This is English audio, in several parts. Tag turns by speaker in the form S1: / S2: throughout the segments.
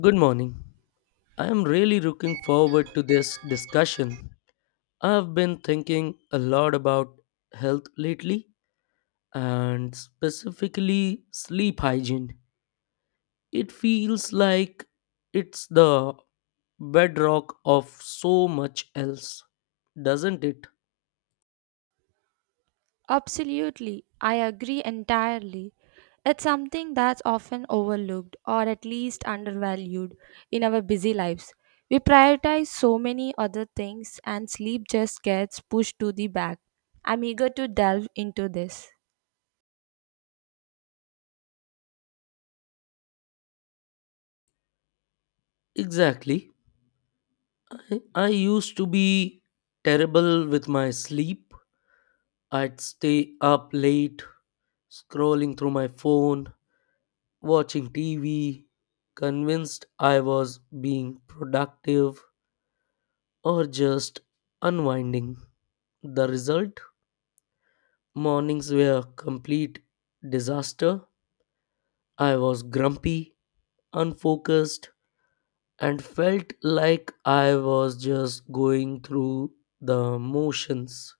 S1: Good morning. I am really looking forward to this discussion. I have been thinking a lot about health lately and specifically sleep hygiene. It feels like it's the bedrock of so much else, doesn't it?
S2: Absolutely, I agree entirely. It's something that's often overlooked or at least undervalued in our busy lives. We prioritize so many other things, and sleep just gets pushed to the back. I'm eager to delve into this.
S1: Exactly. I used to be terrible with my sleep. I'd stay up late scrolling through my phone watching TV, convinced I was being productive or just unwinding. The result? Mornings were a complete disaster. I was grumpy, unfocused, and felt like I was just going through the motions.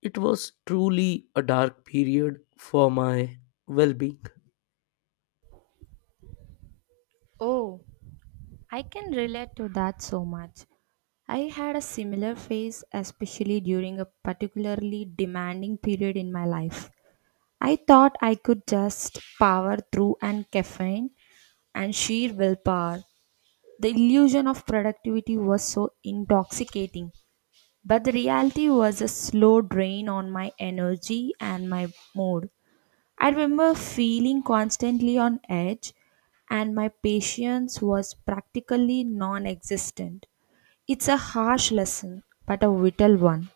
S1: It was truly a dark period for my well being.
S2: Oh, I can relate to that so much. I had a similar phase, especially during a particularly demanding period in my life. I thought I could just power through and caffeine, and sheer willpower. The illusion of productivity was so intoxicating, but the reality was a slow drain on my energy and my mood. I remember feeling constantly on edge, and my patience was practically non existent. It's a harsh lesson, but a vital one.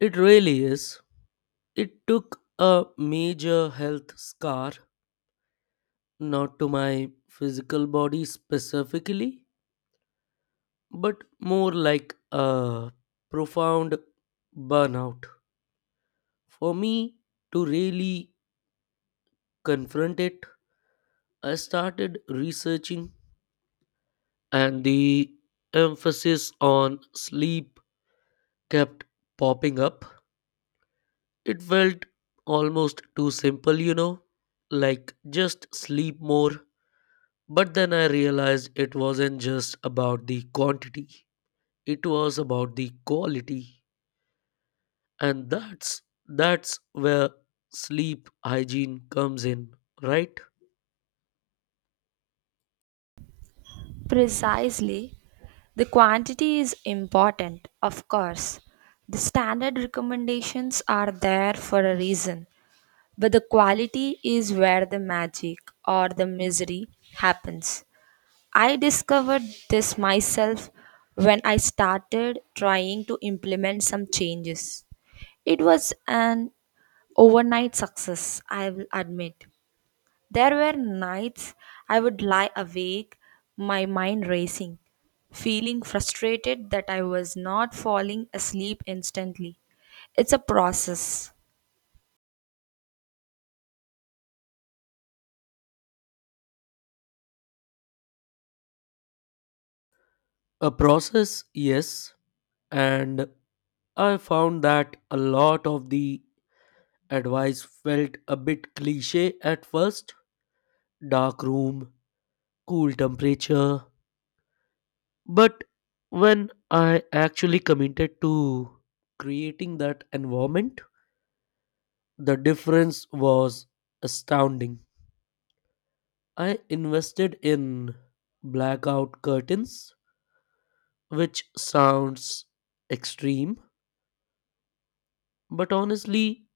S1: It really is. It took a major health scar, not to my physical body specifically, but more like a profound burnout. For me to really confront it, I started researching, and the emphasis on sleep kept popping up. It felt almost too simple, like just sleep more. But then I realized it wasn't just about the quantity. It was about the quality, and that's where sleep hygiene comes in, right?
S2: Precisely. The quantity is important, of course. The standard recommendations are there for a reason. But the quality is where the magic or the misery happens. I discovered this myself when I started trying to implement some changes. It was an overnight success, I will admit. There were nights I would lie awake, my mind racing, feeling frustrated that I was not falling asleep instantly. It's a process.
S1: A process, yes, and I found that a lot of the advice felt a bit cliche at first, dark room, cool temperature, but when I actually committed to creating that environment, the difference was astounding. I invested in blackout curtains, which sounds extreme, but honestly,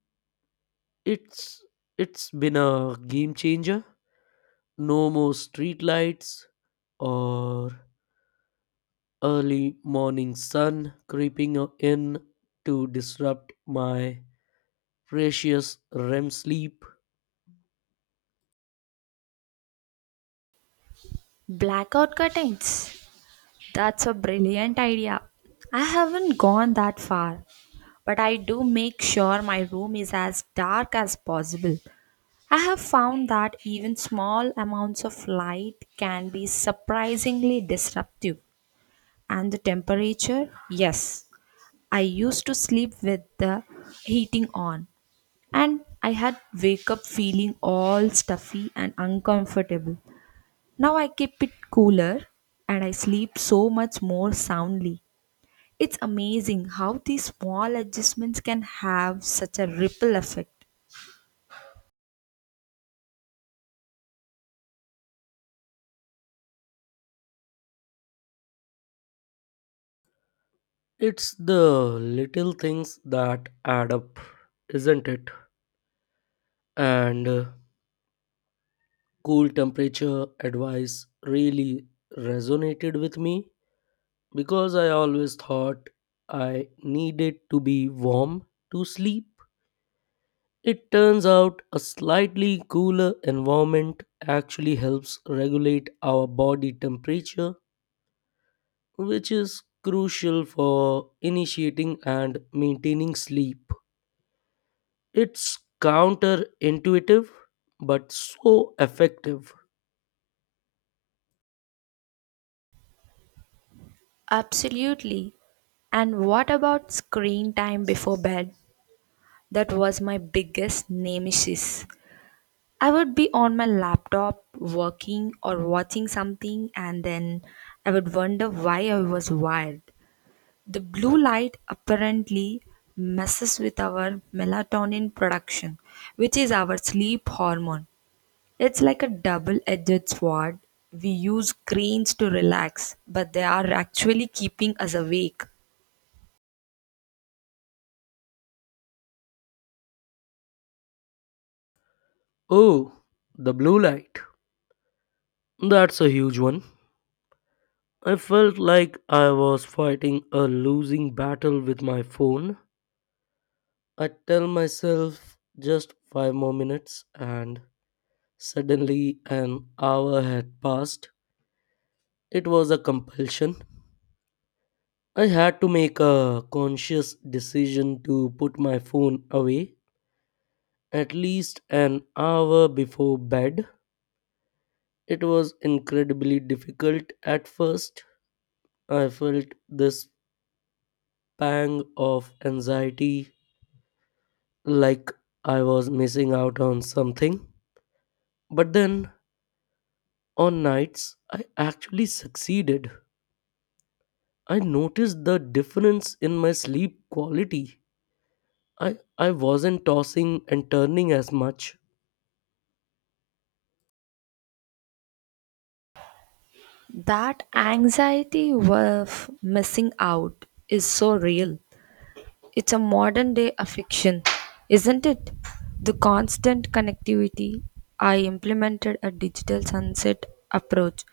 S1: it's it's been a game changer. No more street lights or early morning sun creeping in to disrupt my precious REM sleep.
S2: Blackout curtains. That's a brilliant idea. I haven't gone that far, but I do make sure my room is as dark as possible. I have found that even small amounts of light can be surprisingly disruptive. And the temperature? Yes, I used to sleep with the heating on, and I had wake up feeling all stuffy and uncomfortable. Now I keep it cooler and I sleep so much more soundly. It's amazing how these small adjustments can have such a ripple effect.
S1: It's the little things that add up, isn't it? And cool temperature advice really resonated with me because I always thought I needed to be warm to sleep. It turns out a slightly cooler environment actually helps regulate our body temperature, which is crucial for initiating and maintaining sleep. It's counterintuitive but so effective.
S2: Absolutely. And what about screen time before bed? That was my biggest nemesis. I would be on my laptop working or watching something, and then I would wonder why I was wired. The blue light apparently messes with our melatonin production, which is our sleep hormone. It's like a double edged sword. We use screens to relax, but they are actually keeping us awake.
S1: Oh, the blue light. That's a huge one. I felt like I was fighting a losing battle with my phone. I tell myself just five more minutes, and suddenly an hour had passed. It was a compulsion. I had to make a conscious decision to put my phone away at least an hour before bed. It was incredibly difficult at first. I felt this pang of anxiety like I was missing out on something. But then on nights, I actually succeeded. I noticed the difference in my sleep quality. I wasn't tossing and turning as much.
S2: That anxiety of missing out is so real. It's a modern day affliction, isn't it? The constant connectivity. I implemented a digital sunset approach.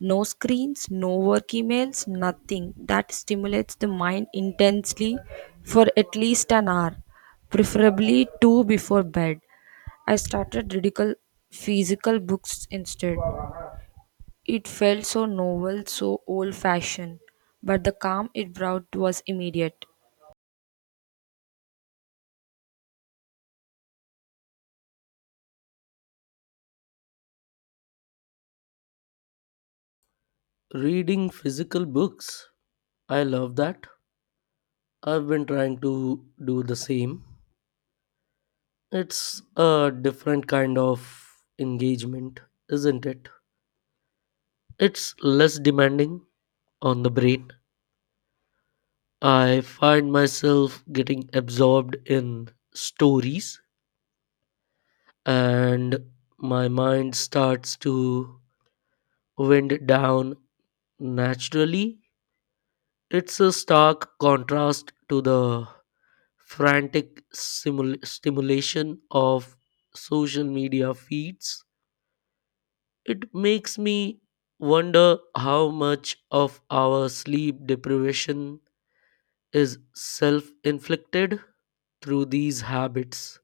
S2: No screens, no work emails, nothing that stimulates the mind intensely for at least an hour, preferably two before bed. I started ridicule physical books instead. It felt so novel, so old fashioned, but the calm it brought was immediate.
S1: Reading physical books. I love that. I've been trying to do the same. It's a different kind of engagement, isn't it? It's less demanding on the brain. I find myself getting absorbed in stories, and my mind starts to wind down naturally. It's a stark contrast to the frantic stimulation of social media feeds. It makes me wonder how much of our sleep deprivation is self inflicted through these habits.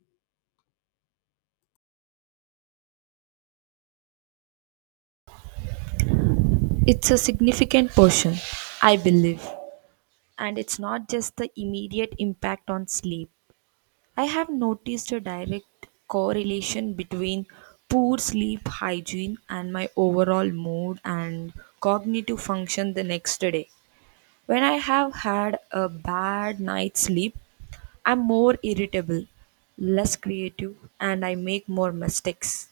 S2: It's a significant portion, I believe. And it's not just the immediate impact on sleep. I have noticed a direct correlation between poor sleep hygiene and my overall mood and cognitive function the next day. When I have had a bad night's sleep, I'm more irritable, less creative, and I make more mistakes.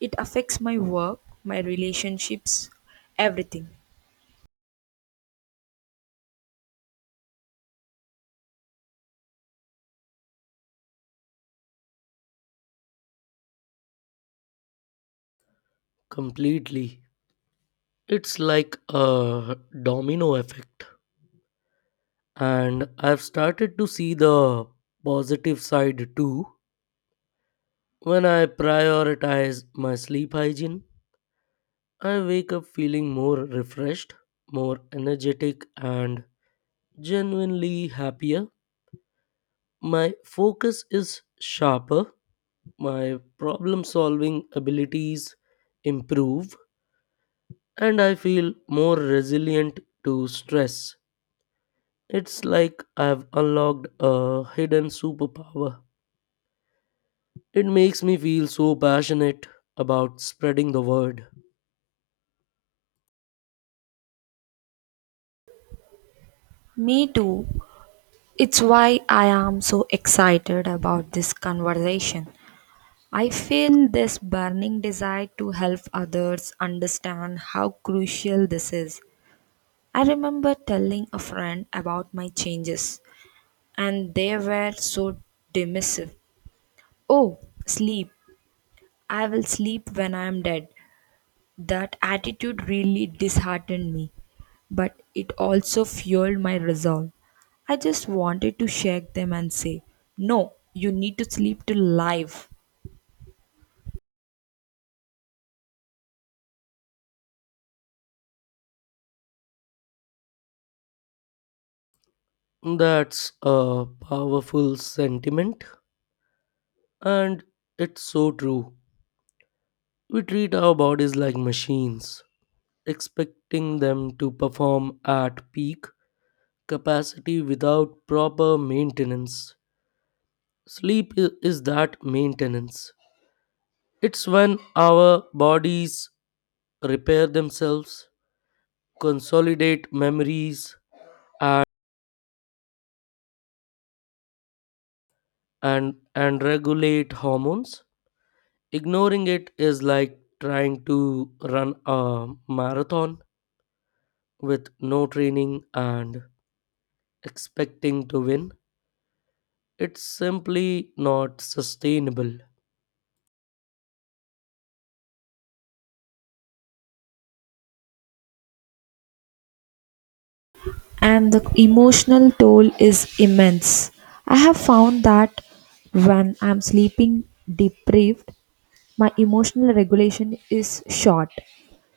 S2: It affects my work, my relationships, everything.
S1: Completely. It's like a domino effect. And I've started to see the positive side too. When I prioritize my sleep hygiene, I wake up feeling more refreshed, more energetic, and genuinely happier. My focus is sharper, my problem solving abilities improve, and I feel more resilient to stress. It's like I've unlocked a hidden superpower. It makes me feel so passionate about spreading the word.
S2: Me too. It's why I am so excited about this conversation. I feel this burning desire to help others understand how crucial this is. I remember telling a friend about my changes, and they were so dismissive. Oh, sleep. I will sleep when I am dead. That attitude really disheartened me, but it also fueled my resolve. I just wanted to shake them and say, no, you need to sleep to live.
S1: That's a powerful sentiment, and it's so true. We treat our bodies like machines, expecting them to perform at peak capacity without proper maintenance. Sleep is that maintenance. It's when our bodies repair themselves, consolidate memories, and regulate hormones. Ignoring it is like trying to run a marathon with no training and expecting to win. It's simply not sustainable.
S2: And the emotional toll is immense. I have found that when I'm sleeping deprived, my emotional regulation is short.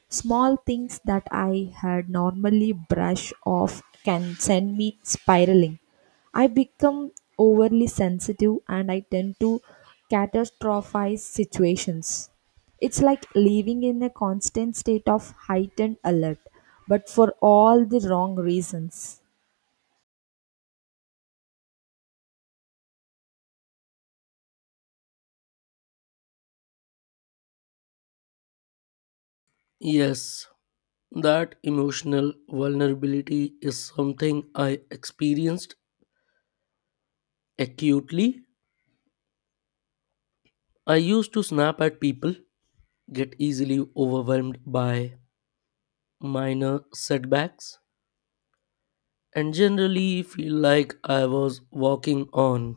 S2: Small things that I had normally brush off can send me spiraling. I become overly sensitive and I tend to catastrophize situations. It's like living in a constant state of heightened alert, but for all the wrong reasons.
S1: Yes, that emotional vulnerability is something I experienced acutely. I used to snap at people, get easily overwhelmed by minor setbacks, and generally feel like I was walking on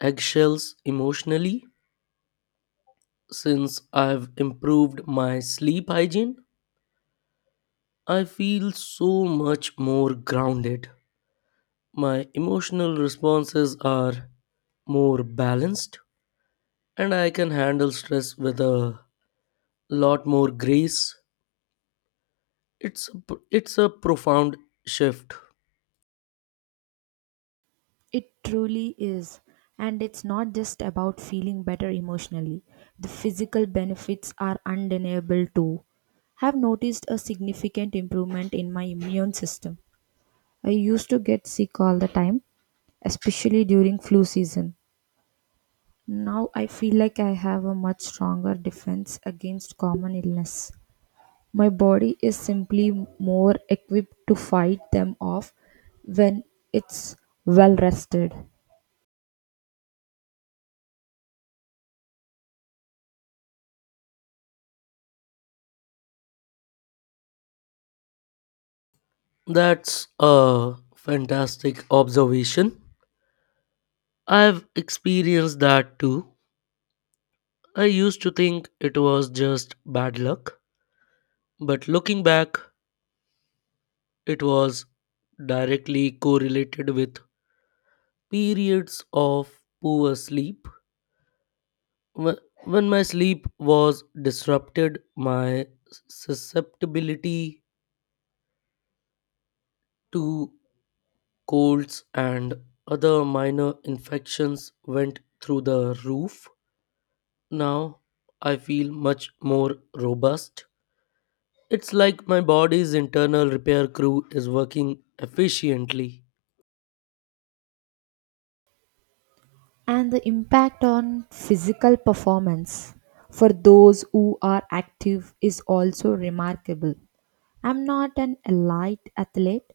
S1: eggshells emotionally. Since I've improved my sleep hygiene, I feel so much more grounded. My emotional responses are more balanced, and I can handle stress with a lot more grace. It's a, it's a profound shift.
S2: It truly is. And it's not just about feeling better emotionally, the physical benefits are undeniable too. I've noticed a significant improvement in my immune system. I used to get sick all the time, especially during flu season. Now I feel like I have a much stronger defense against common illness. My body is simply more equipped to fight them off when it's well rested.
S1: That's a fantastic observation. I've experienced that too. I used to think it was just bad luck, but looking back, it was directly correlated with periods of poor sleep. When my sleep was disrupted, my susceptibility to colds and other minor infections went through the roof. Now I feel much more robust. It's like my body's internal repair crew is working efficiently.
S2: And the impact on physical performance for those who are active is also remarkable. I'm not an elite athlete,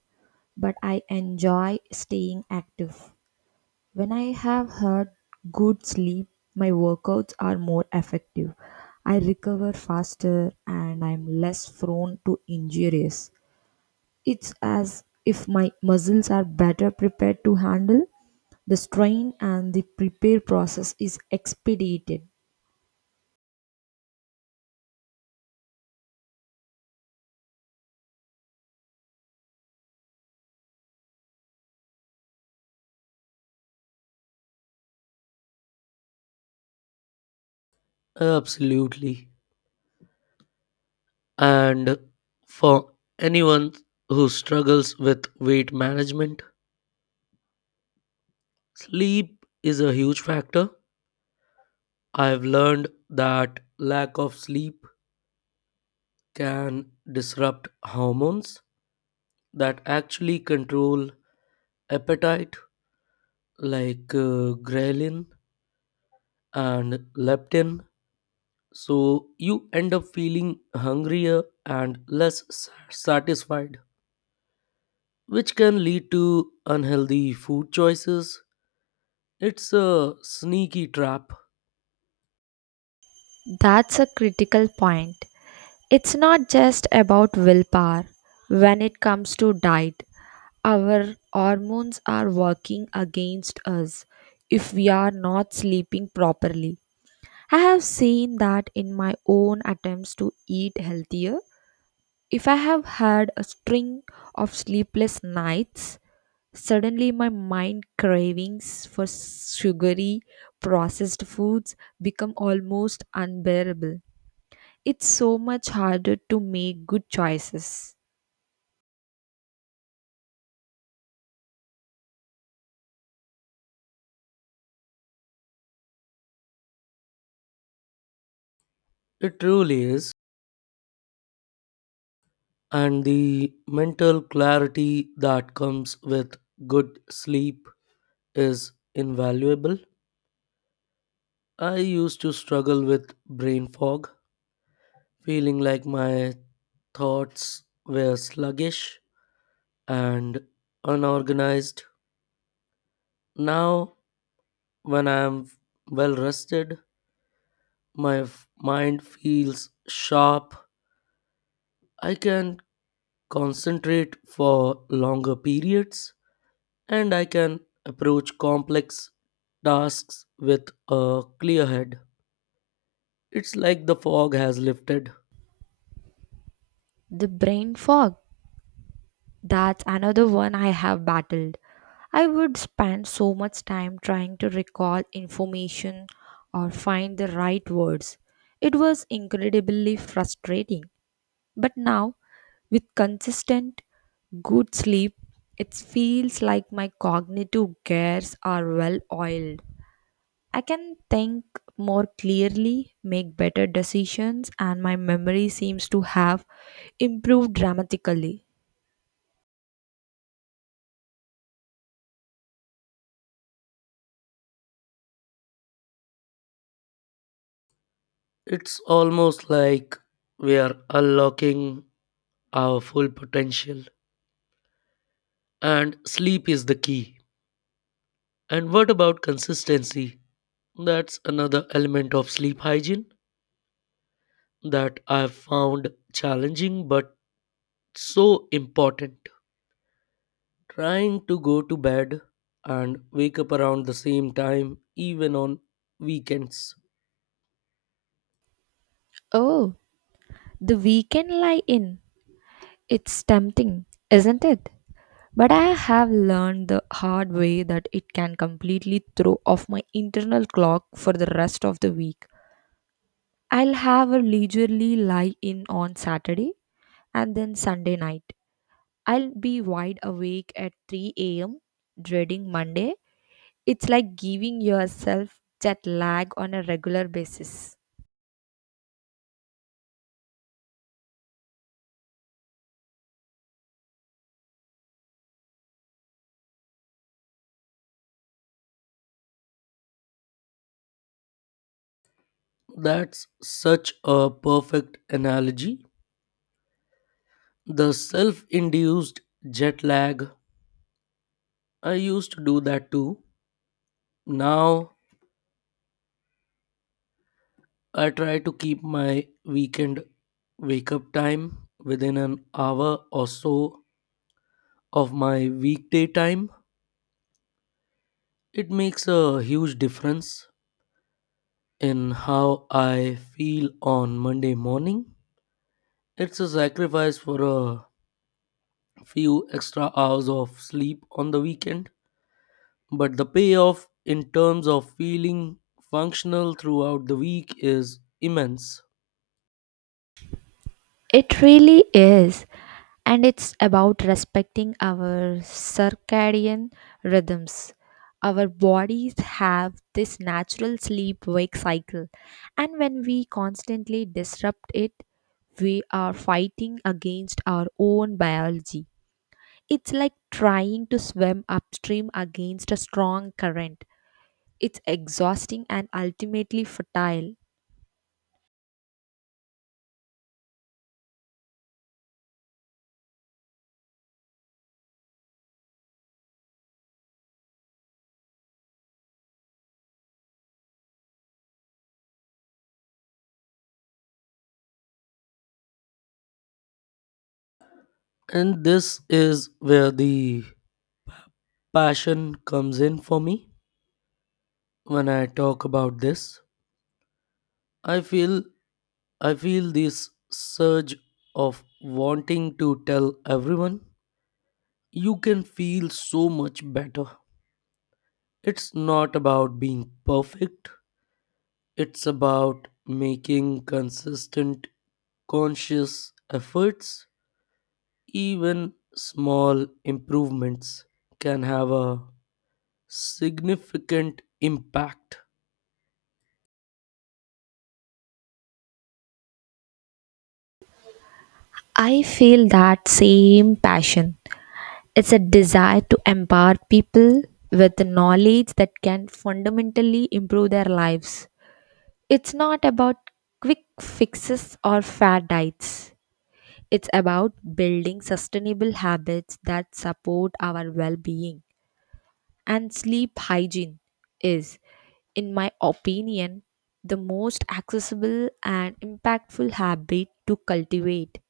S2: but I enjoy staying active. When I have had good sleep, my workouts are more effective. I recover faster and I'm less prone to injuries. It's as if my muscles are better prepared to handle the strain and the prepare process is expedited.
S1: Absolutely. And for anyone who struggles with weight management, sleep is a huge factor. I've learned that lack of sleep can disrupt hormones that actually control appetite, like ghrelin and leptin. So you end up feeling hungrier and less satisfied, which can lead to unhealthy food choices. It's a sneaky trap.
S2: That's a critical point. It's not just about willpower. When it comes to diet, our hormones are working against us if we are not sleeping properly. I have seen that in my own attempts to eat healthier. If I have had a string of sleepless nights, suddenly, my mind cravings for sugary, processed foods become almost unbearable. It's so much harder to make good choices.
S1: It really is. And the mental clarity that comes with good sleep is invaluable. I used to struggle with brain fog, feeling like my thoughts were sluggish and unorganized. Now when I'm well rested, my mind feels sharp. I can concentrate for longer periods and I can approach complex tasks with a clear head. It's like the fog has lifted.
S2: The brain fog, that's another one I have battled. I would spend so much time trying to recall information or find the right words. It was incredibly frustrating. But now, with consistent good sleep, it feels like my cognitive gears are well oiled. I can think more clearly, make better decisions, and my memory seems to have improved dramatically.
S1: It's almost like we are unlocking our full potential. And sleep is the key. And what about consistency? That's another element of sleep hygiene that I've found challenging but so important. Trying to go to bed and wake up around the same time, even on weekends.
S2: Oh, the weekend lie in. It's tempting, isn't it? But I have learned the hard way that it can completely throw off my internal clock for the rest of the week. I'll have a leisurely lie in on Saturday and then Sunday night. I'll be wide awake at 3 a.m., dreading Monday. It's like giving yourself jet lag on a regular basis.
S1: That's such a perfect analogy. The self induced jet lag, I used to do that too. Now I try to keep my weekend wake up time within an hour or so of my weekday time. It makes a huge difference in how I feel on Monday morning. It's a sacrifice for a few extra hours of sleep on the weekend, but the payoff in terms of feeling functional throughout the week is immense.
S2: It really is. And it's about respecting our circadian rhythms. Our bodies have this natural sleep wake cycle, and when we constantly disrupt it, we are fighting against our own biology. It's like trying to swim upstream against a strong current. It's exhausting and ultimately futile.
S1: And this is where the passion comes in for me when I talk about this. I feel I feel this surge of wanting to tell everyone you can feel so much better. It's not about being perfect, it's about making consistent, conscious efforts. Even small improvements can have a significant impact.
S2: I feel that same passion. It's a desire to empower people with knowledge that can fundamentally improve their lives. It's not about quick fixes or fad diets. It's about building sustainable habits that support our well being. And sleep hygiene is, in my opinion, the most accessible and impactful habit to cultivate.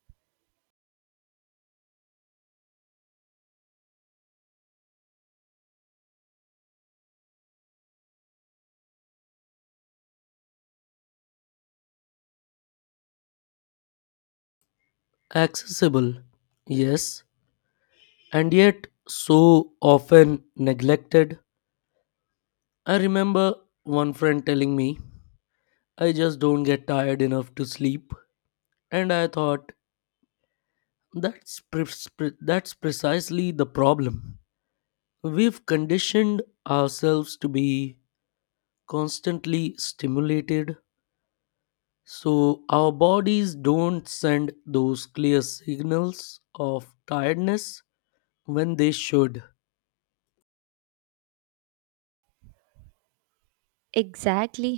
S1: Accessible, yes, and yet so often neglected. I remember one friend telling me, I just don't get tired enough to sleep, and I thought, that's precisely the problem. We've conditioned ourselves to be constantly stimulated, so our bodies don't send those clear signals of tiredness when they should.
S2: Exactly.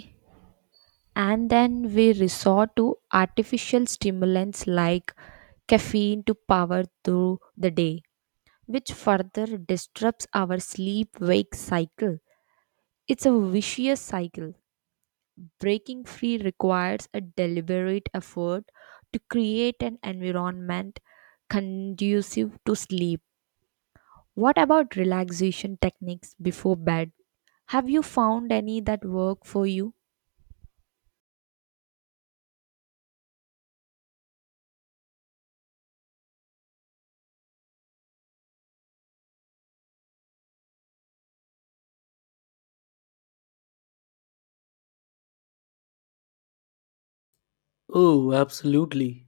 S2: And then we resort to artificial stimulants like caffeine to power through the day, which further disrupts our sleep wake cycle. It's a vicious cycle. Breaking free requires a deliberate effort to create an environment conducive to sleep. What about relaxation techniques before bed? Have you found any that work for you?
S1: Oh, absolutely.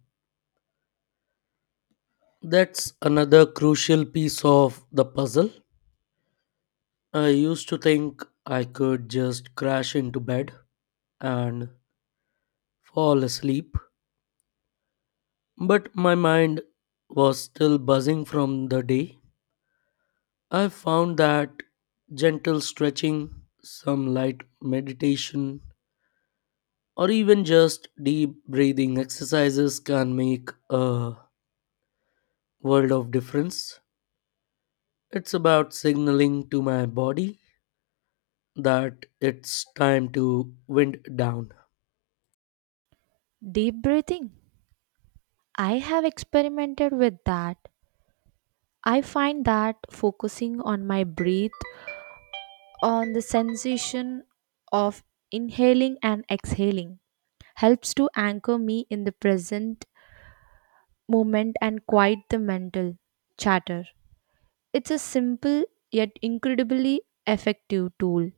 S1: That's another crucial piece of the puzzle. I used to think I could just crash into bed and fall asleep, but my mind was still buzzing from the day. I found that gentle stretching, some light meditation, or even just deep breathing exercises can make a world of difference. It's about signaling to my body that it's time to wind down.
S2: Deep breathing. I have experimented with that. I find that focusing on my breath, on the sensation of inhaling and exhaling, helps to anchor me in the present moment and quiet the mental chatter. It's a simple yet incredibly effective tool.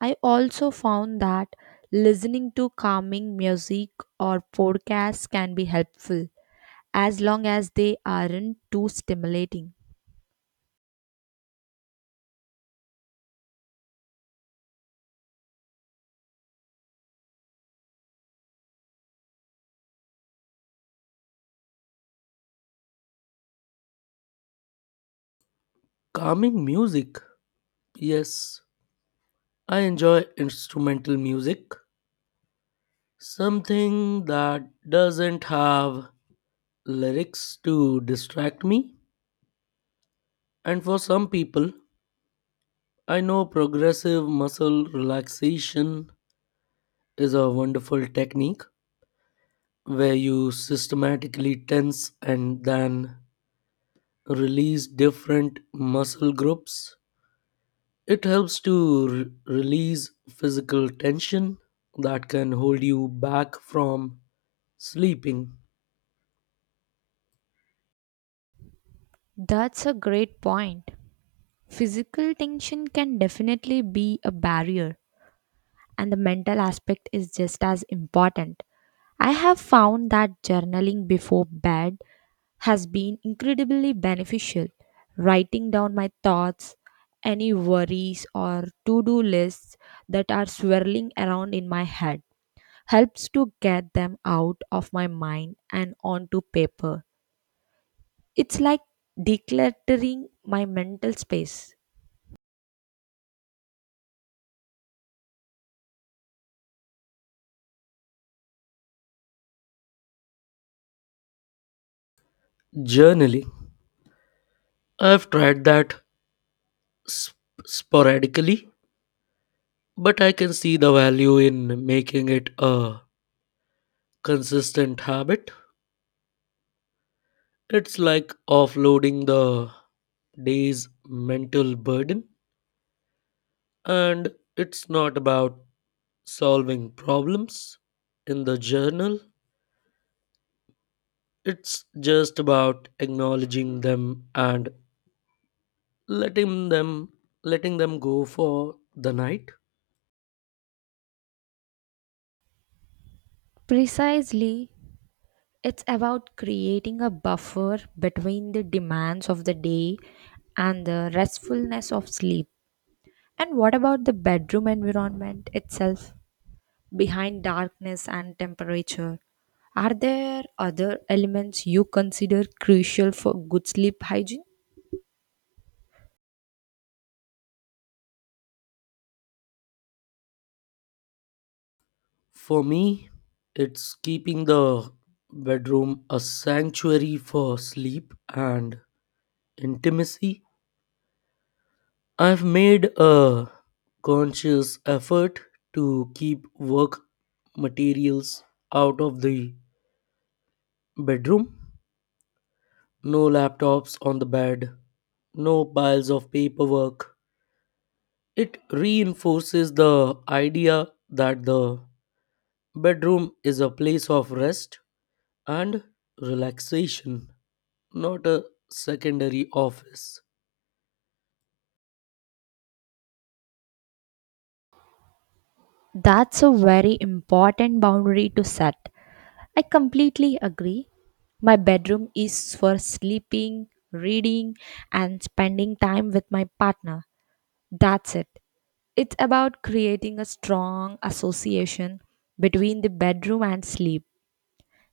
S2: I also found that listening to calming music or podcasts can be helpful as long as they aren't too stimulating.
S1: Calming music. Yes, I enjoy instrumental music. Something that doesn't have lyrics to distract me. And for some people, I know progressive muscle relaxation is a wonderful technique where you systematically tense and then release different muscle groups. It helps to release physical tension that can hold you back from sleeping.
S2: That's a great point. Physical tension can definitely be a barrier, and the mental aspect is just as important. I have found that journaling before bed has been incredibly beneficial. Writing down my thoughts, any worries or to do lists that are swirling around in my head helps to get them out of my mind and onto paper. It's like decluttering my mental space.
S1: Journaling. I've tried that sp- sporadically, but I can see the value in making it a consistent habit. It's like offloading the day's mental burden, and it's not about solving problems in the journal, it's just about acknowledging them and letting them letting them go for the night.
S2: Precisely, it's about creating a buffer between the demands of the day and the restfulness of sleep. And what about the bedroom environment itself? Behind darkness and temperature, are there other elements you consider crucial for good sleep hygiene?
S1: For me, it's keeping the bedroom a sanctuary for sleep and intimacy. I've made a conscious effort to keep work materials out of the bedroom. No laptops on the bed, no piles of paperwork. It reinforces the idea that the bedroom is a place of rest and relaxation, not a secondary office.
S2: That's a very important boundary to set. I completely agree. My bedroom is for sleeping, reading, and spending time with my partner. That's it. It's about creating a strong association between the bedroom and sleep.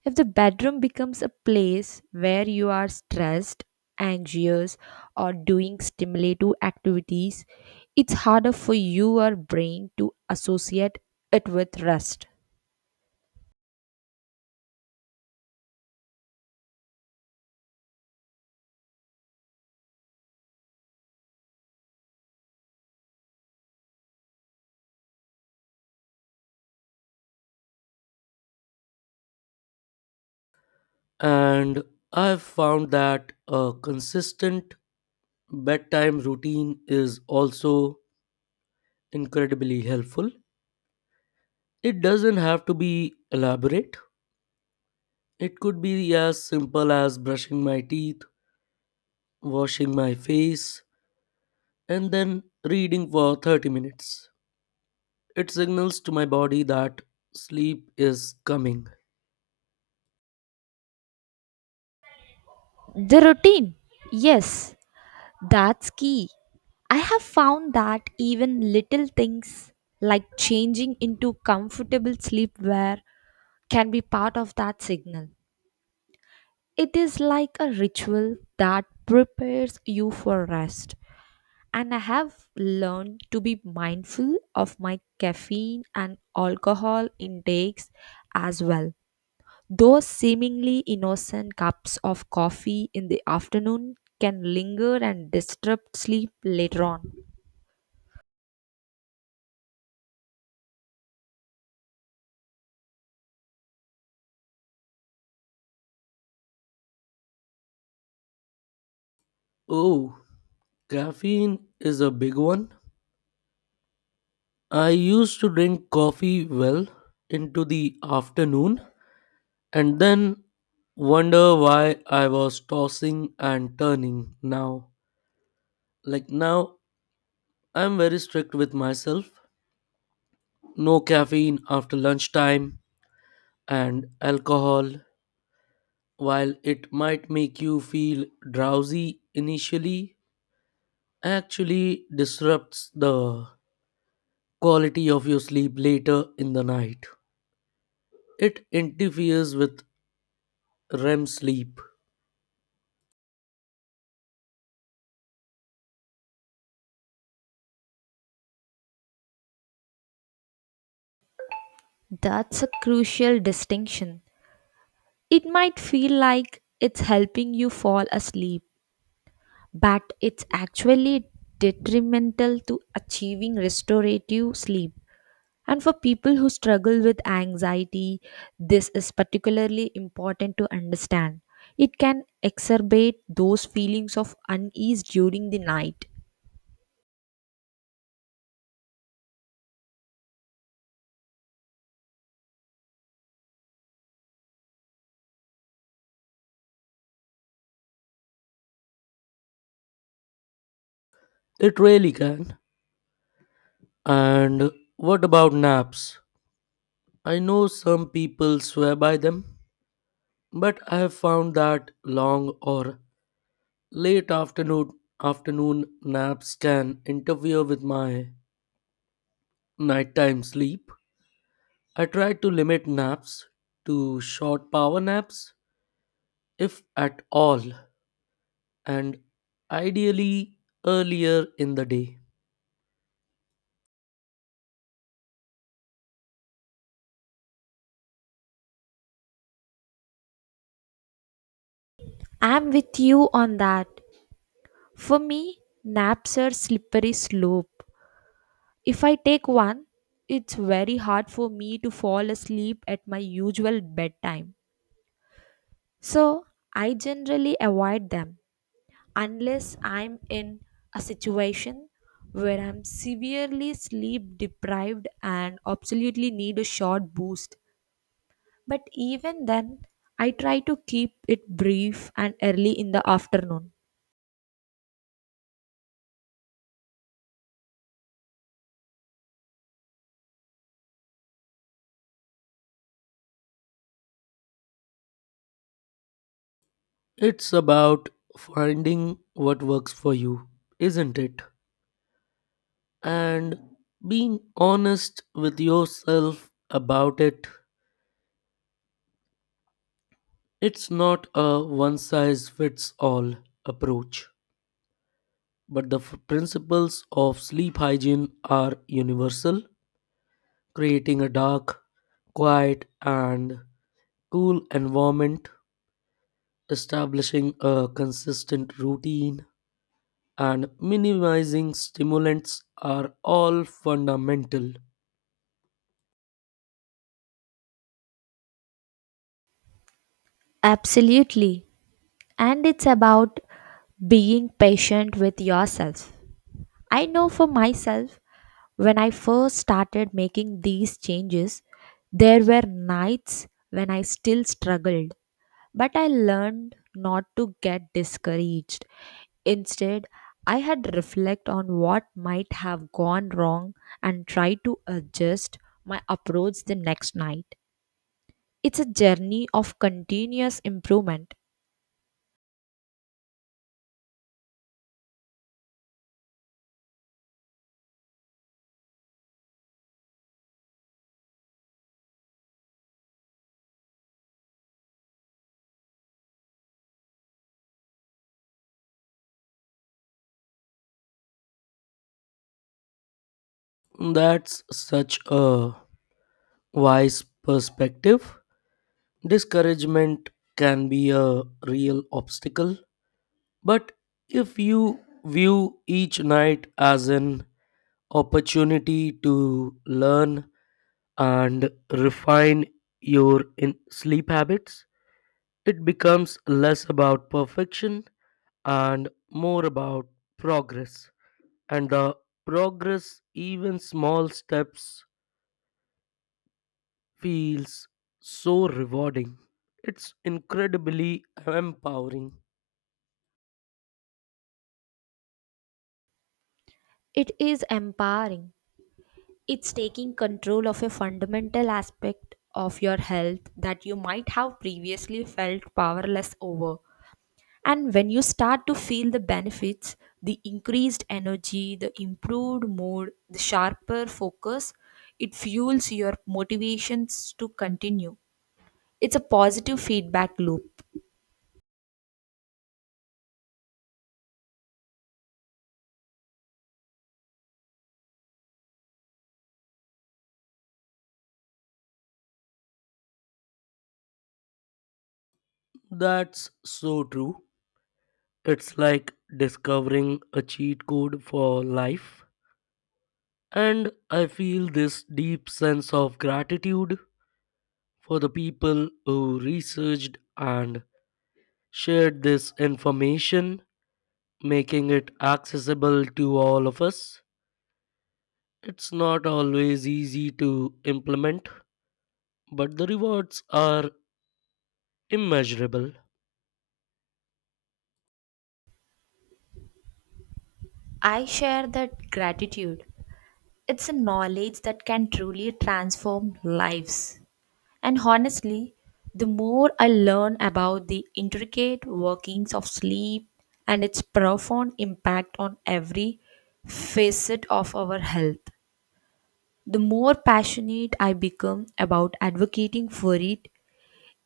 S2: If the bedroom becomes a place where you are stressed, anxious, or doing stimulative activities, it's harder for your brain to associate it with rest.
S1: And I've found that a consistent bedtime routine is also incredibly helpful. It doesn't have to be elaborate, it could be as simple as brushing my teeth, washing my face, and then reading for 30 minutes. It signals to my body that sleep is coming.
S2: The routine. Yes, that's key. I have found that even little things like changing into comfortable sleepwear can be part of that signal. It is like a ritual that prepares you for rest. And I have learned to be mindful of my caffeine and alcohol intakes as well. Those seemingly innocent cups of coffee in the afternoon can linger and disrupt sleep later on.
S1: Oh, caffeine is a big one. I used to drink coffee well into the afternoon, and then wonder why I was tossing and turning. Now, like now, I'm very strict with myself. No caffeine after lunchtime. And alcohol, while it might make you feel drowsy initially, actually disrupts the quality of your sleep later in the night. It interferes with REM sleep.
S2: That's a crucial distinction. It might feel like it's helping you fall asleep but it's actually detrimental to achieving restorative sleep. And for people who struggle with anxiety, this is particularly important to understand. It can exacerbate those feelings of unease during the night.
S1: It really can. And what about naps? I know some people swear by them, but I have found that long or late afternoon naps can interfere with my nighttime sleep. I try to limit naps to short power naps if at all and ideally earlier in the day.
S2: I'm with you on that. For me, naps are slippery slope. If I take one, it's very hard for me to fall asleep at my usual bedtime. So, I generally avoid them, unless I'm in a situation where I'm severely sleep deprived and absolutely need a short boost. But even then, I try to keep it brief and early in the afternoon.
S1: It's about finding what works for you, isn't it? And being honest with yourself about it. It's not a one size fits all approach, but the principles of sleep hygiene are universal, creating a dark, quiet, and cool environment, establishing a consistent routine, and minimizing stimulants are all fundamental.
S2: Absolutely. And it's about being patient with yourself. I know for myself, when I first started making these changes, there were nights when I still struggled. But I learned not to get discouraged. Instead, I had reflect on what might have gone wrong and try to adjust my approach the next night. It's a journey of continuous improvement.
S1: That's such a wise perspective. Discouragement can be a real obstacle. But if you view each night as an opportunity to learn and refine sleep habits, it becomes less about perfection and more about progress. And the progress, even small steps, feels so rewarding. It's incredibly empowering.
S2: It is empowering. It's taking control of a fundamental aspect of your health that you might have previously felt powerless over. And when you start to feel the benefits, the increased energy, the improved mood, the sharper focus, it fuels your motivations to continue. It's a positive feedback loop.
S1: That's so true. It's like discovering a cheat code for life. And I feel this deep sense of gratitude for the people who researched and shared this information, making it accessible to all of us. It's not always easy to implement, but the rewards are immeasurable.
S2: I share that gratitude. It's a knowledge that can truly transform lives. And honestly, the more I learn about the intricate workings of sleep and its profound impact on every facet of our health, the more passionate I become about advocating for it.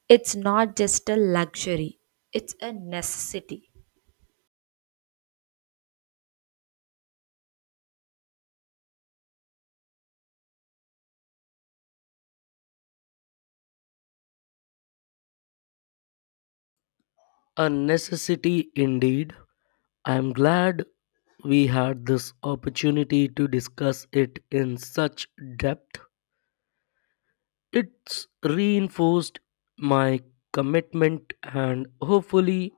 S2: It's not just a luxury, it's a necessity.
S1: A necessity indeed. I'm glad we had this opportunity to discuss it in such depth. It's reinforced my commitment, and hopefully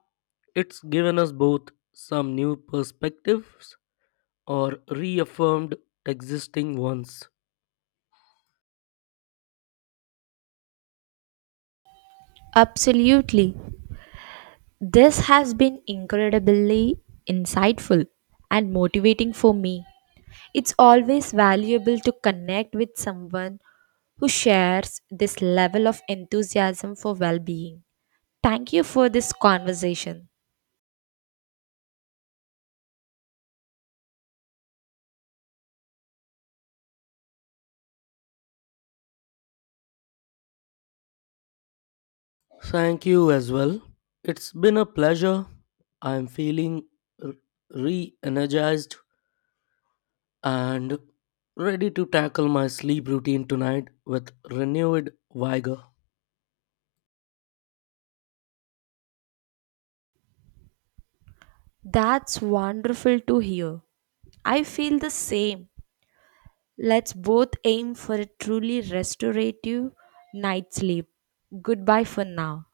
S1: it's given us both some new perspectives or reaffirmed existing ones.
S2: Absolutely. This has been incredibly insightful and motivating for me. It's always valuable to connect with someone who shares this level of enthusiasm for well being. Thank you for this conversation.
S1: Thank you as well. It's been a pleasure. I'm feeling re energized and ready to tackle my sleep routine tonight with renewed vigor.
S2: That's wonderful to hear. I feel the same. Let's both aim for a truly restorative night's sleep. Goodbye for now.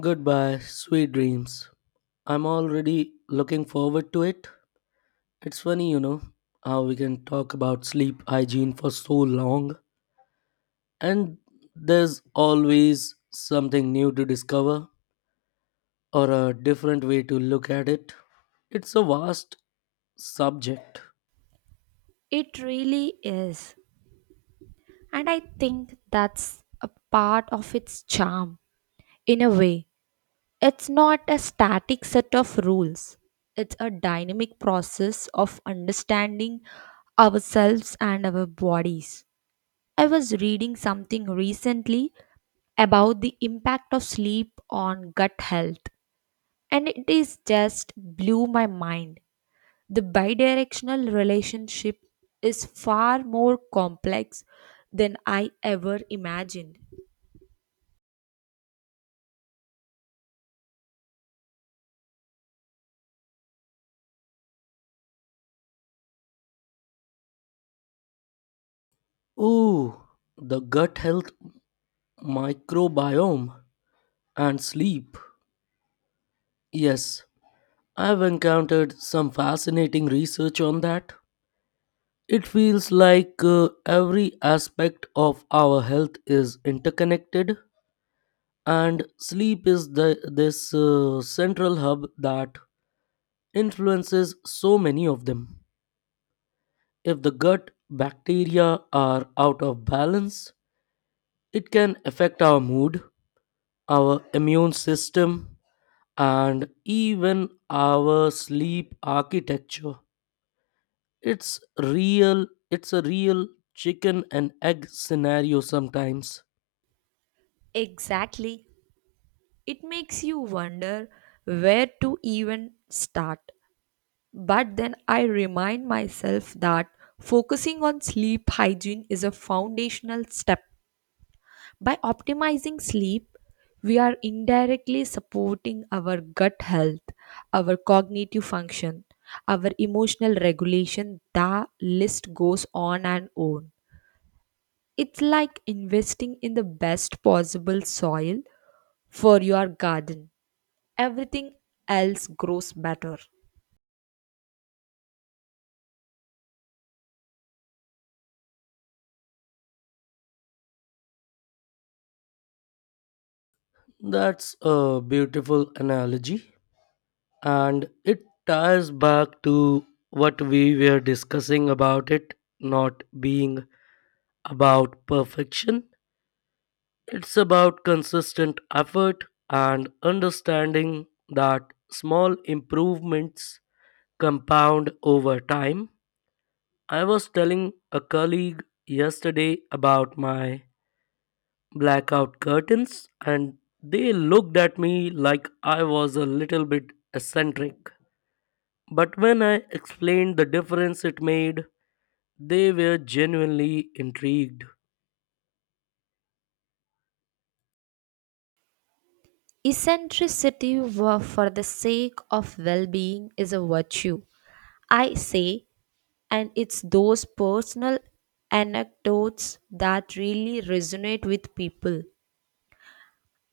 S1: Goodbye, sweet dreams. I'm already looking forward to it. It's funny, how we can talk about sleep hygiene for so long, and there's always something new to discover or a different way to look at it. It's a vast subject.
S2: It really is. And I think that's a part of its charm. In a way, it's not a static set of rules, it's a dynamic process of understanding ourselves and our bodies. I was reading something recently about the impact of sleep on gut health, and it is just blew my mind. The bidirectional relationship is far more complex than I ever imagined.
S1: Ooh, the gut health, microbiome, and sleep. Yes, I've encountered some fascinating research on that. It feels like every aspect of our health is interconnected, and sleep is this central hub that influences so many of them. If the gut bacteria are out of balance, it can affect our mood, our immune system, and even our sleep architecture. It's a real chicken and egg scenario sometimes.
S2: Exactly. It makes you wonder where to even start. But then I remind myself that focusing on sleep hygiene is a foundational step. By optimizing sleep, we are indirectly supporting our gut health, our cognitive function, our emotional regulation. The list goes on and on. It's like investing in the best possible soil for your garden. Everything else grows better.
S1: That's a beautiful analogy, and it ties back to what we were discussing about it not being about perfection. It's about consistent effort and understanding that small improvements compound over time. I was telling a colleague yesterday about my blackout curtains, and they looked at me like I was a little bit eccentric. But when I explained the difference it made, they were genuinely intrigued.
S2: For the sake of well being is a virtue. I say. And it's those personal anecdotes that really resonate with people.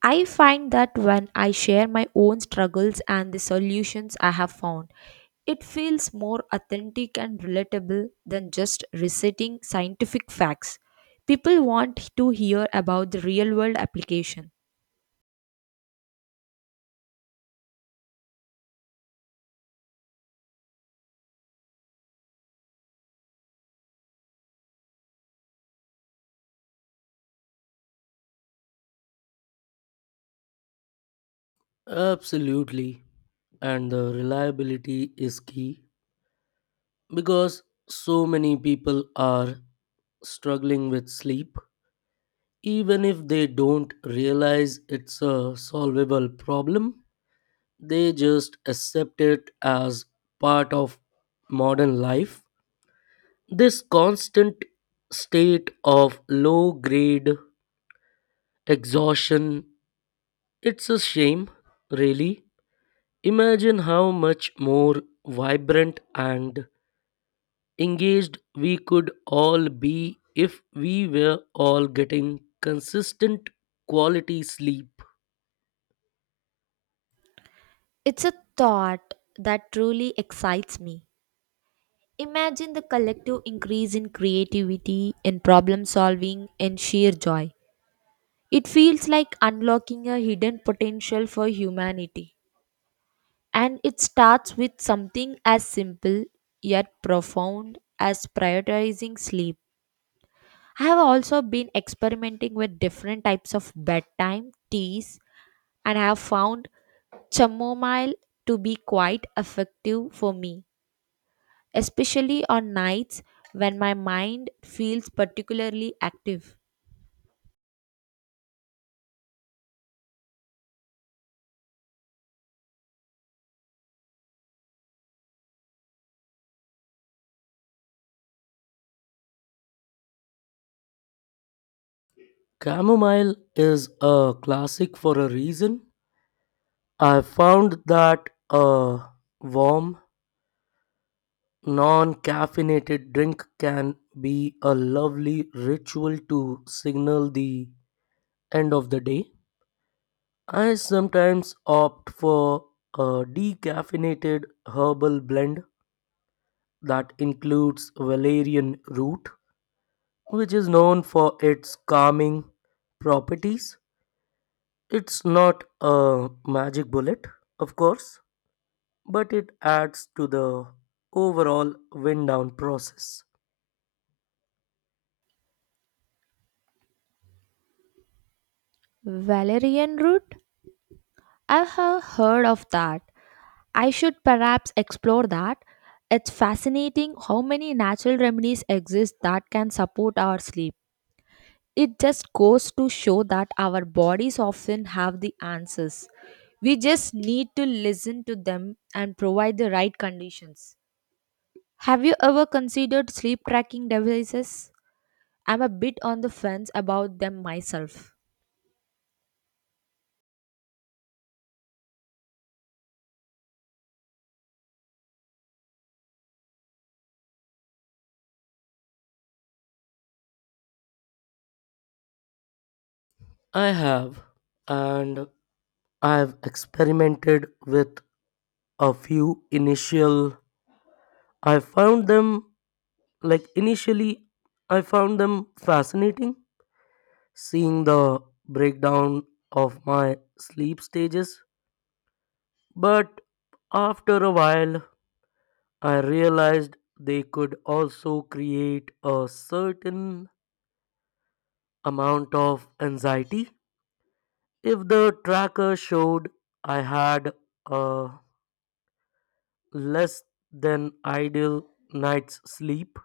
S2: I find that when I share my own struggles and the solutions I have found, it feels more authentic and relatable than just reciting scientific facts. People want to hear about the real world application.
S1: Absolutely. And the reliability is key because so many people are struggling with sleep, even if they don't realize it's a solvable problem. They just accept it as part of modern life. This constant state of low grade exhaustion, it's a shame, really. Imagine how much more vibrant and engaged we could all be if we were all getting consistent quality sleep.
S2: It's a thought that truly excites me. Imagine the collective increase in creativity, in problem solving, in sheer joy. It feels like unlocking a hidden potential for humanity. And it starts with something as simple yet profound as prioritizing sleep. I have also been experimenting with different types of bedtime teas and I have found chamomile to be quite effective for me, especially on nights when my mind feels particularly active.
S1: Chamomile is a classic for a reason. I found that a warm, non caffeinated drink can be a lovely ritual to signal the end of the day. I sometimes opt for a decaffeinated herbal blend that includes valerian root, which is known for its calming properties. It's not a magic bullet, of course, but it adds to the overall wind down process.
S2: Valerian root, I have heard of that. I should perhaps explore that. It's fascinating how many natural remedies exist that can support our sleep. It just goes to show that our bodies often have the answers. We just need to listen to them and provide the right conditions. Have you ever considered sleep tracking devices? I'm a bit on the fence about them myself.
S1: I have, and I've experimented with a few initial. I found them Initially, I found them fascinating, seeing the breakdown of my sleep stages, but after a while, I realized they could also create a certain amount of anxiety. If the tracker showed I had a less than ideal night's sleep,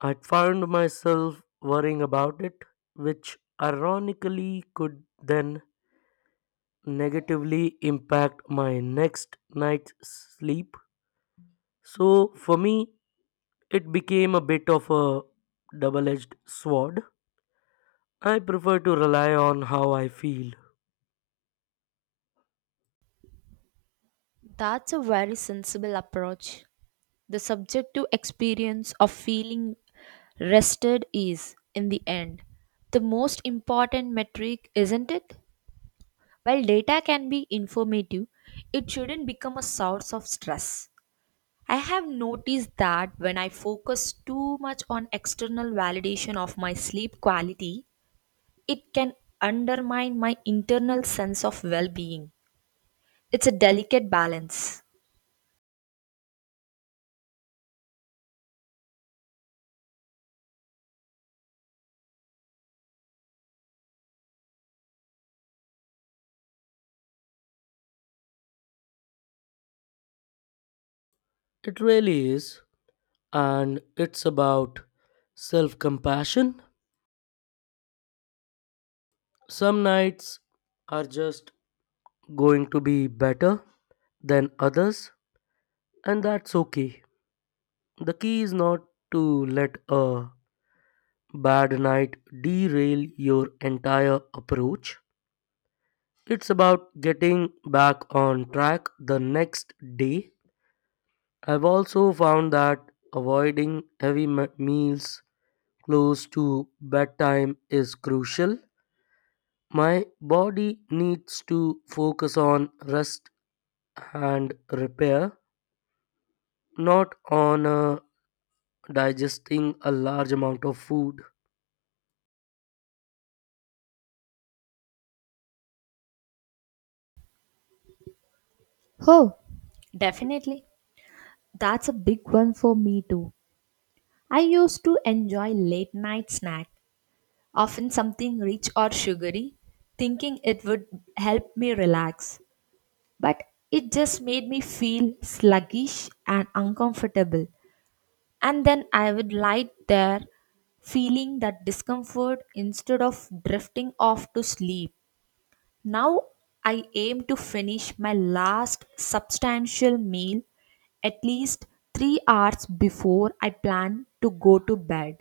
S1: I'd found myself worrying about it, which ironically could then negatively impact my next night's sleep. So for me, it became a bit of a double edged sword. I prefer to rely on how I feel.
S2: That's a very sensible approach. The subjective experience of feeling rested is, in the end, the most important metric, isn't it? While data can be informative, it shouldn't become a source of stress. I have noticed that when I focus too much on external validation of my sleep quality, it can undermine my internal sense of well being. It's a delicate balance.
S1: It really is. And it's about self compassion. Some nights are just going to be better than others, and that's okay. The key is not to let a bad night derail your entire approach. It's about getting back on track the next day. I've also found that meals close to bedtime is crucial. My body needs to focus on rest and repair, not on digesting a large amount of food.
S2: Oh, definitely. That's a big one for me too. I used to enjoy late night snack, often something rich or sugary, thinking it would help me relax. But it just made me feel sluggish and uncomfortable. And then I would lie there feeling that discomfort instead of drifting off to sleep. Now I aim to finish my last substantial meal at least 3 hours before I plan to go to bed.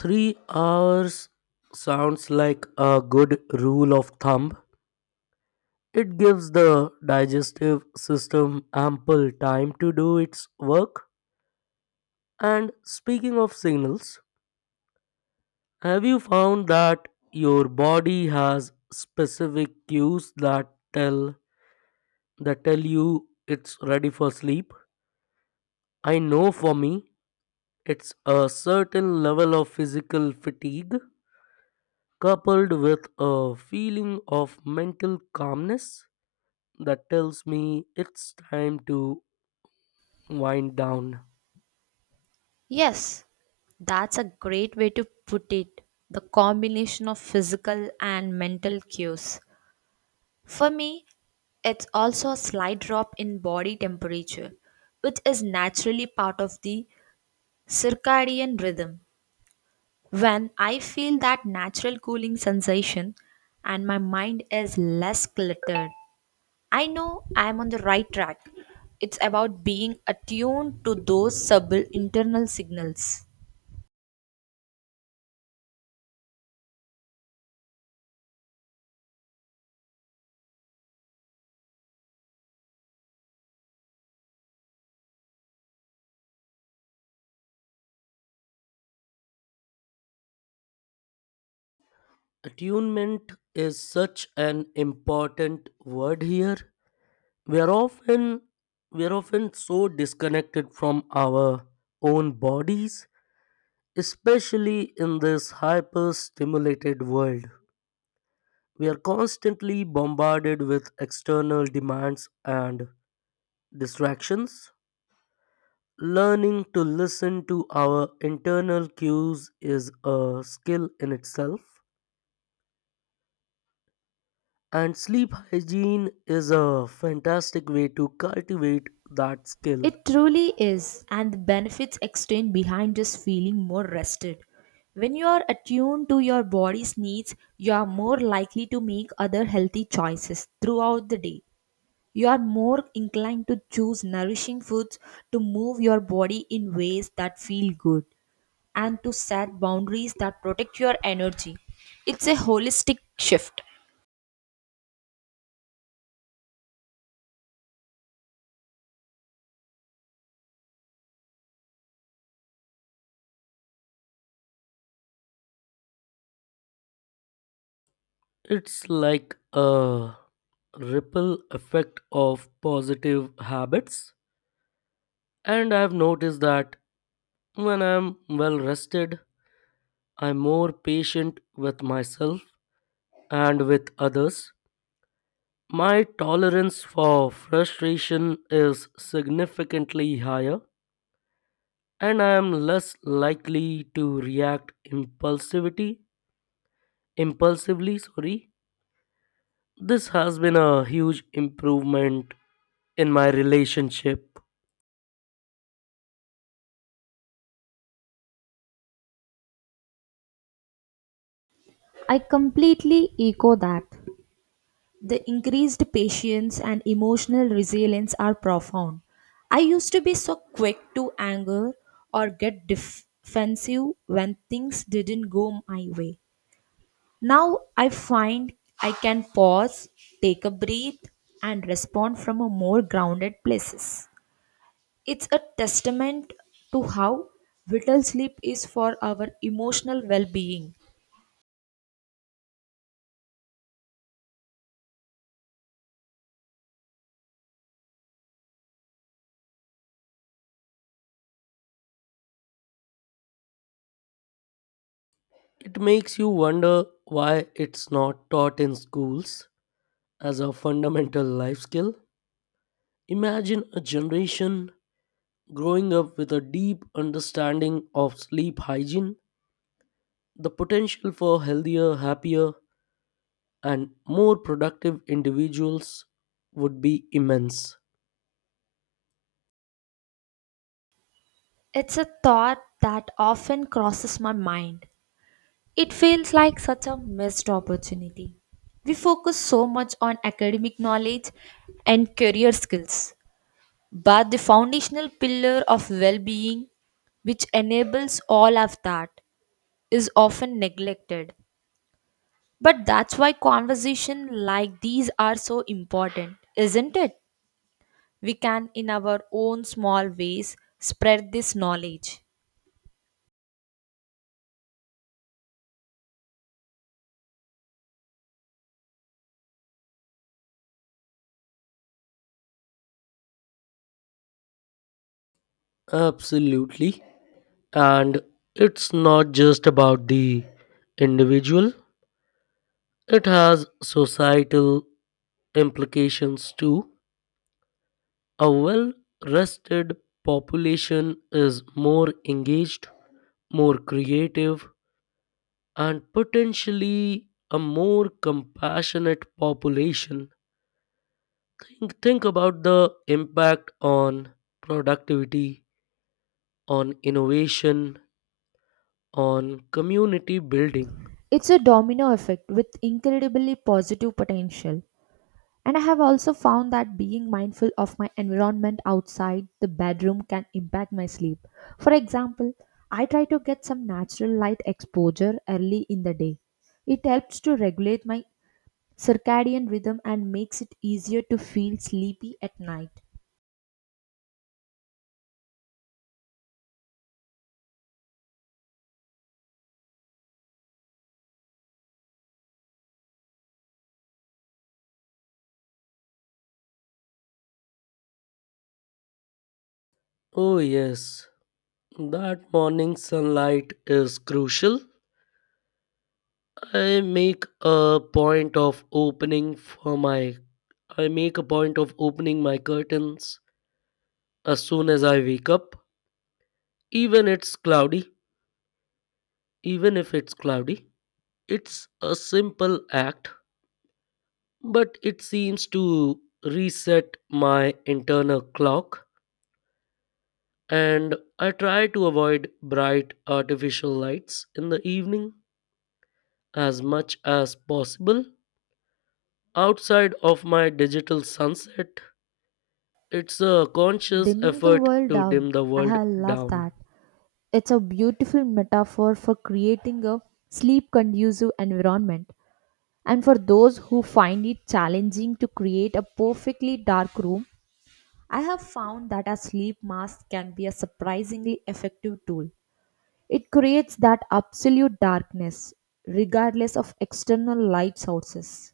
S1: 3 hours sounds like a good rule of thumb. It gives the digestive system ample time to do its work. And speaking of signals, have you found that your body has specific cues that tell They tell you it's ready for sleep? I know for me, it's a certain level of physical fatigue coupled with a feeling of mental calmness that tells me it's time to wind down.
S2: Yes, that's a great way to put it. The combination of physical and mental cues. For me, it's also a slight drop in body temperature, which is naturally part of the circadian rhythm. When I feel that natural cooling sensation and my mind is less cluttered, I know I am on the right track. It's about being attuned to those subtle internal signals.
S1: Attunement is such an important word here. We are often we are often so disconnected from our own bodies, especially in this hyper stimulated world. We are constantly bombarded with external demands and distractions. Learning to listen to our internal cues is a skill in itself, and sleep hygiene is a fantastic way to cultivate that skill.
S2: It truly is, and the benefits extend behind just feeling more rested. When you are attuned to your body's needs, you are more likely to make other healthy choices throughout the day. You are more inclined to choose nourishing foods, to move your body in ways that feel good, and to set boundaries that protect your energy. It's a holistic shift.
S1: It's like a ripple effect of positive habits, and I've noticed that when I'm well rested, I'm more patient with myself and with others. My tolerance for frustration is significantly higher, and I am less likely to react impulsivity impulsively, sorry. This has been a huge improvement in my relationship.
S2: I completely echo that. The increased patience and emotional resilience are profound. I used to be so quick to anger or get defensive when things didn't go my way. Now I find I can pause, take a breath, and respond from a more grounded places. It's a testament to how vital sleep is for our emotional well being.
S1: It makes you wonder why it's not taught in schools as a fundamental life skill. Imagine a generation growing up with a deep understanding of sleep hygiene. The potential for healthier, happier, and more productive individuals would be immense.
S2: It's a thought that often crosses my mind. It feels like such a missed opportunity. We focus so much on academic knowledge and career skills, but the foundational pillar of well being, which enables all of that, is often neglected. But that's why conversations like these are so important, isn't it? We can, in our own small ways, spread this knowledge.
S1: Absolutely. And it's not just about the individual, it has societal implications too. A well rested population is more engaged, more creative, and potentially a more compassionate population. Think about the impact on productivity, on innovation, on community building.
S2: It's a domino effect with incredibly positive potential. And I have also found that being mindful of my environment outside the bedroom can impact my sleep. For example, I try to get some natural light exposure early in the day. It helps to regulate my circadian rhythm and makes it easier to feel sleepy at night.
S1: Oh, yes, that morning sunlight is crucial. I make a point of opening for my I make a point of opening my curtains as soon as I wake up, even it's cloudy, even if it's cloudy. It's a simple act, but it seems to reset my internal clock, and I try to avoid bright artificial lights in the evening as much as possible. Outside of my digital sunset, it's a conscious
S2: Dimming the
S1: effort
S2: world
S1: to dim
S2: down,
S1: the
S2: I
S1: world
S2: have love
S1: down.
S2: that. It's a beautiful metaphor for creating a sleep conducive environment. And for those who find it challenging to create a perfectly dark room, I have found that a sleep mask can be a surprisingly effective tool. It creates that absolute darkness, regardless of external light sources.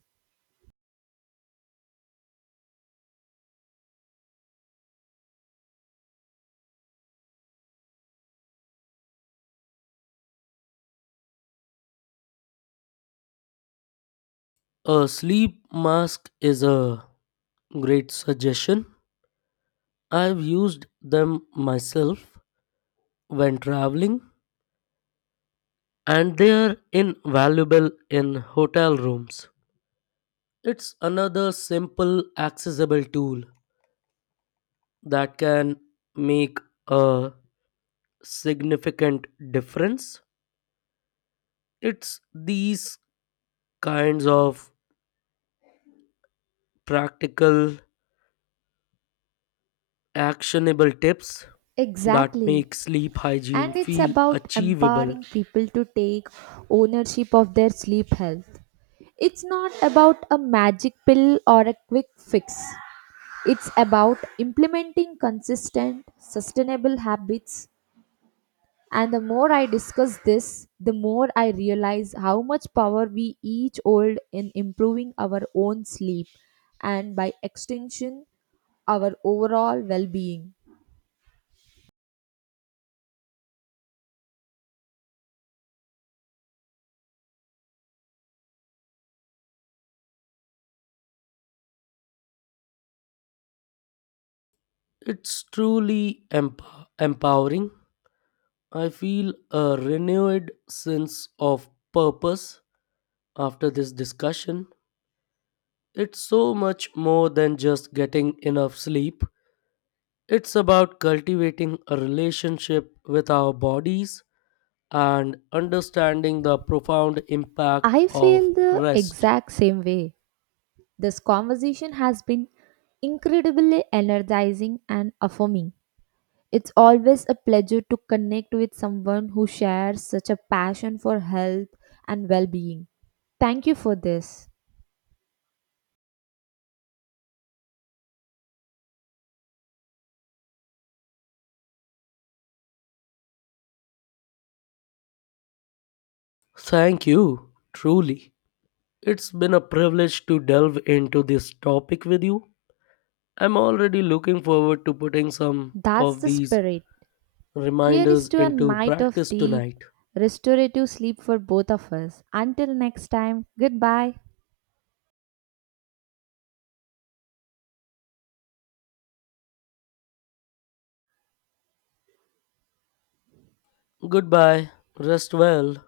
S1: A sleep mask is a great suggestion. I've used them myself when traveling, and they are invaluable in hotel rooms. It's another simple, accessible tool that can make a significant difference. It's these kinds of practical, actionable tips that
S2: Exactly.
S1: make sleep hygiene
S2: And it's
S1: feel
S2: about
S1: achievable.
S2: empowering people to take ownership of their sleep health. It's not about a magic pill or a quick fix. It's about implementing consistent, sustainable habits. And the more I discuss this, the more I realize how much power we each hold in improving our own sleep, and by extension, our overall well being.
S1: It's truly emp- empowering. I feel a renewed sense of purpose after this discussion. It's so much more than just getting enough sleep. It's about cultivating a relationship with our bodies and understanding the profound impact
S2: I
S1: of
S2: feel the
S1: rest.
S2: exact same way. This conversation has been incredibly energizing and affirming. It's always a pleasure to connect with someone who shares such a passion for health and well being. Thank you for this.
S1: Thank you, truly. It's been a privilege to delve into this topic with you. I'm already looking forward to putting some
S2: That's
S1: of
S2: the
S1: these
S2: spirit. Here is
S1: reminders
S2: to a
S1: into
S2: night of
S1: practice
S2: deep,
S1: tonight.
S2: restorative sleep for both of us. Until next time, goodbye.
S1: Goodbye. Rest well.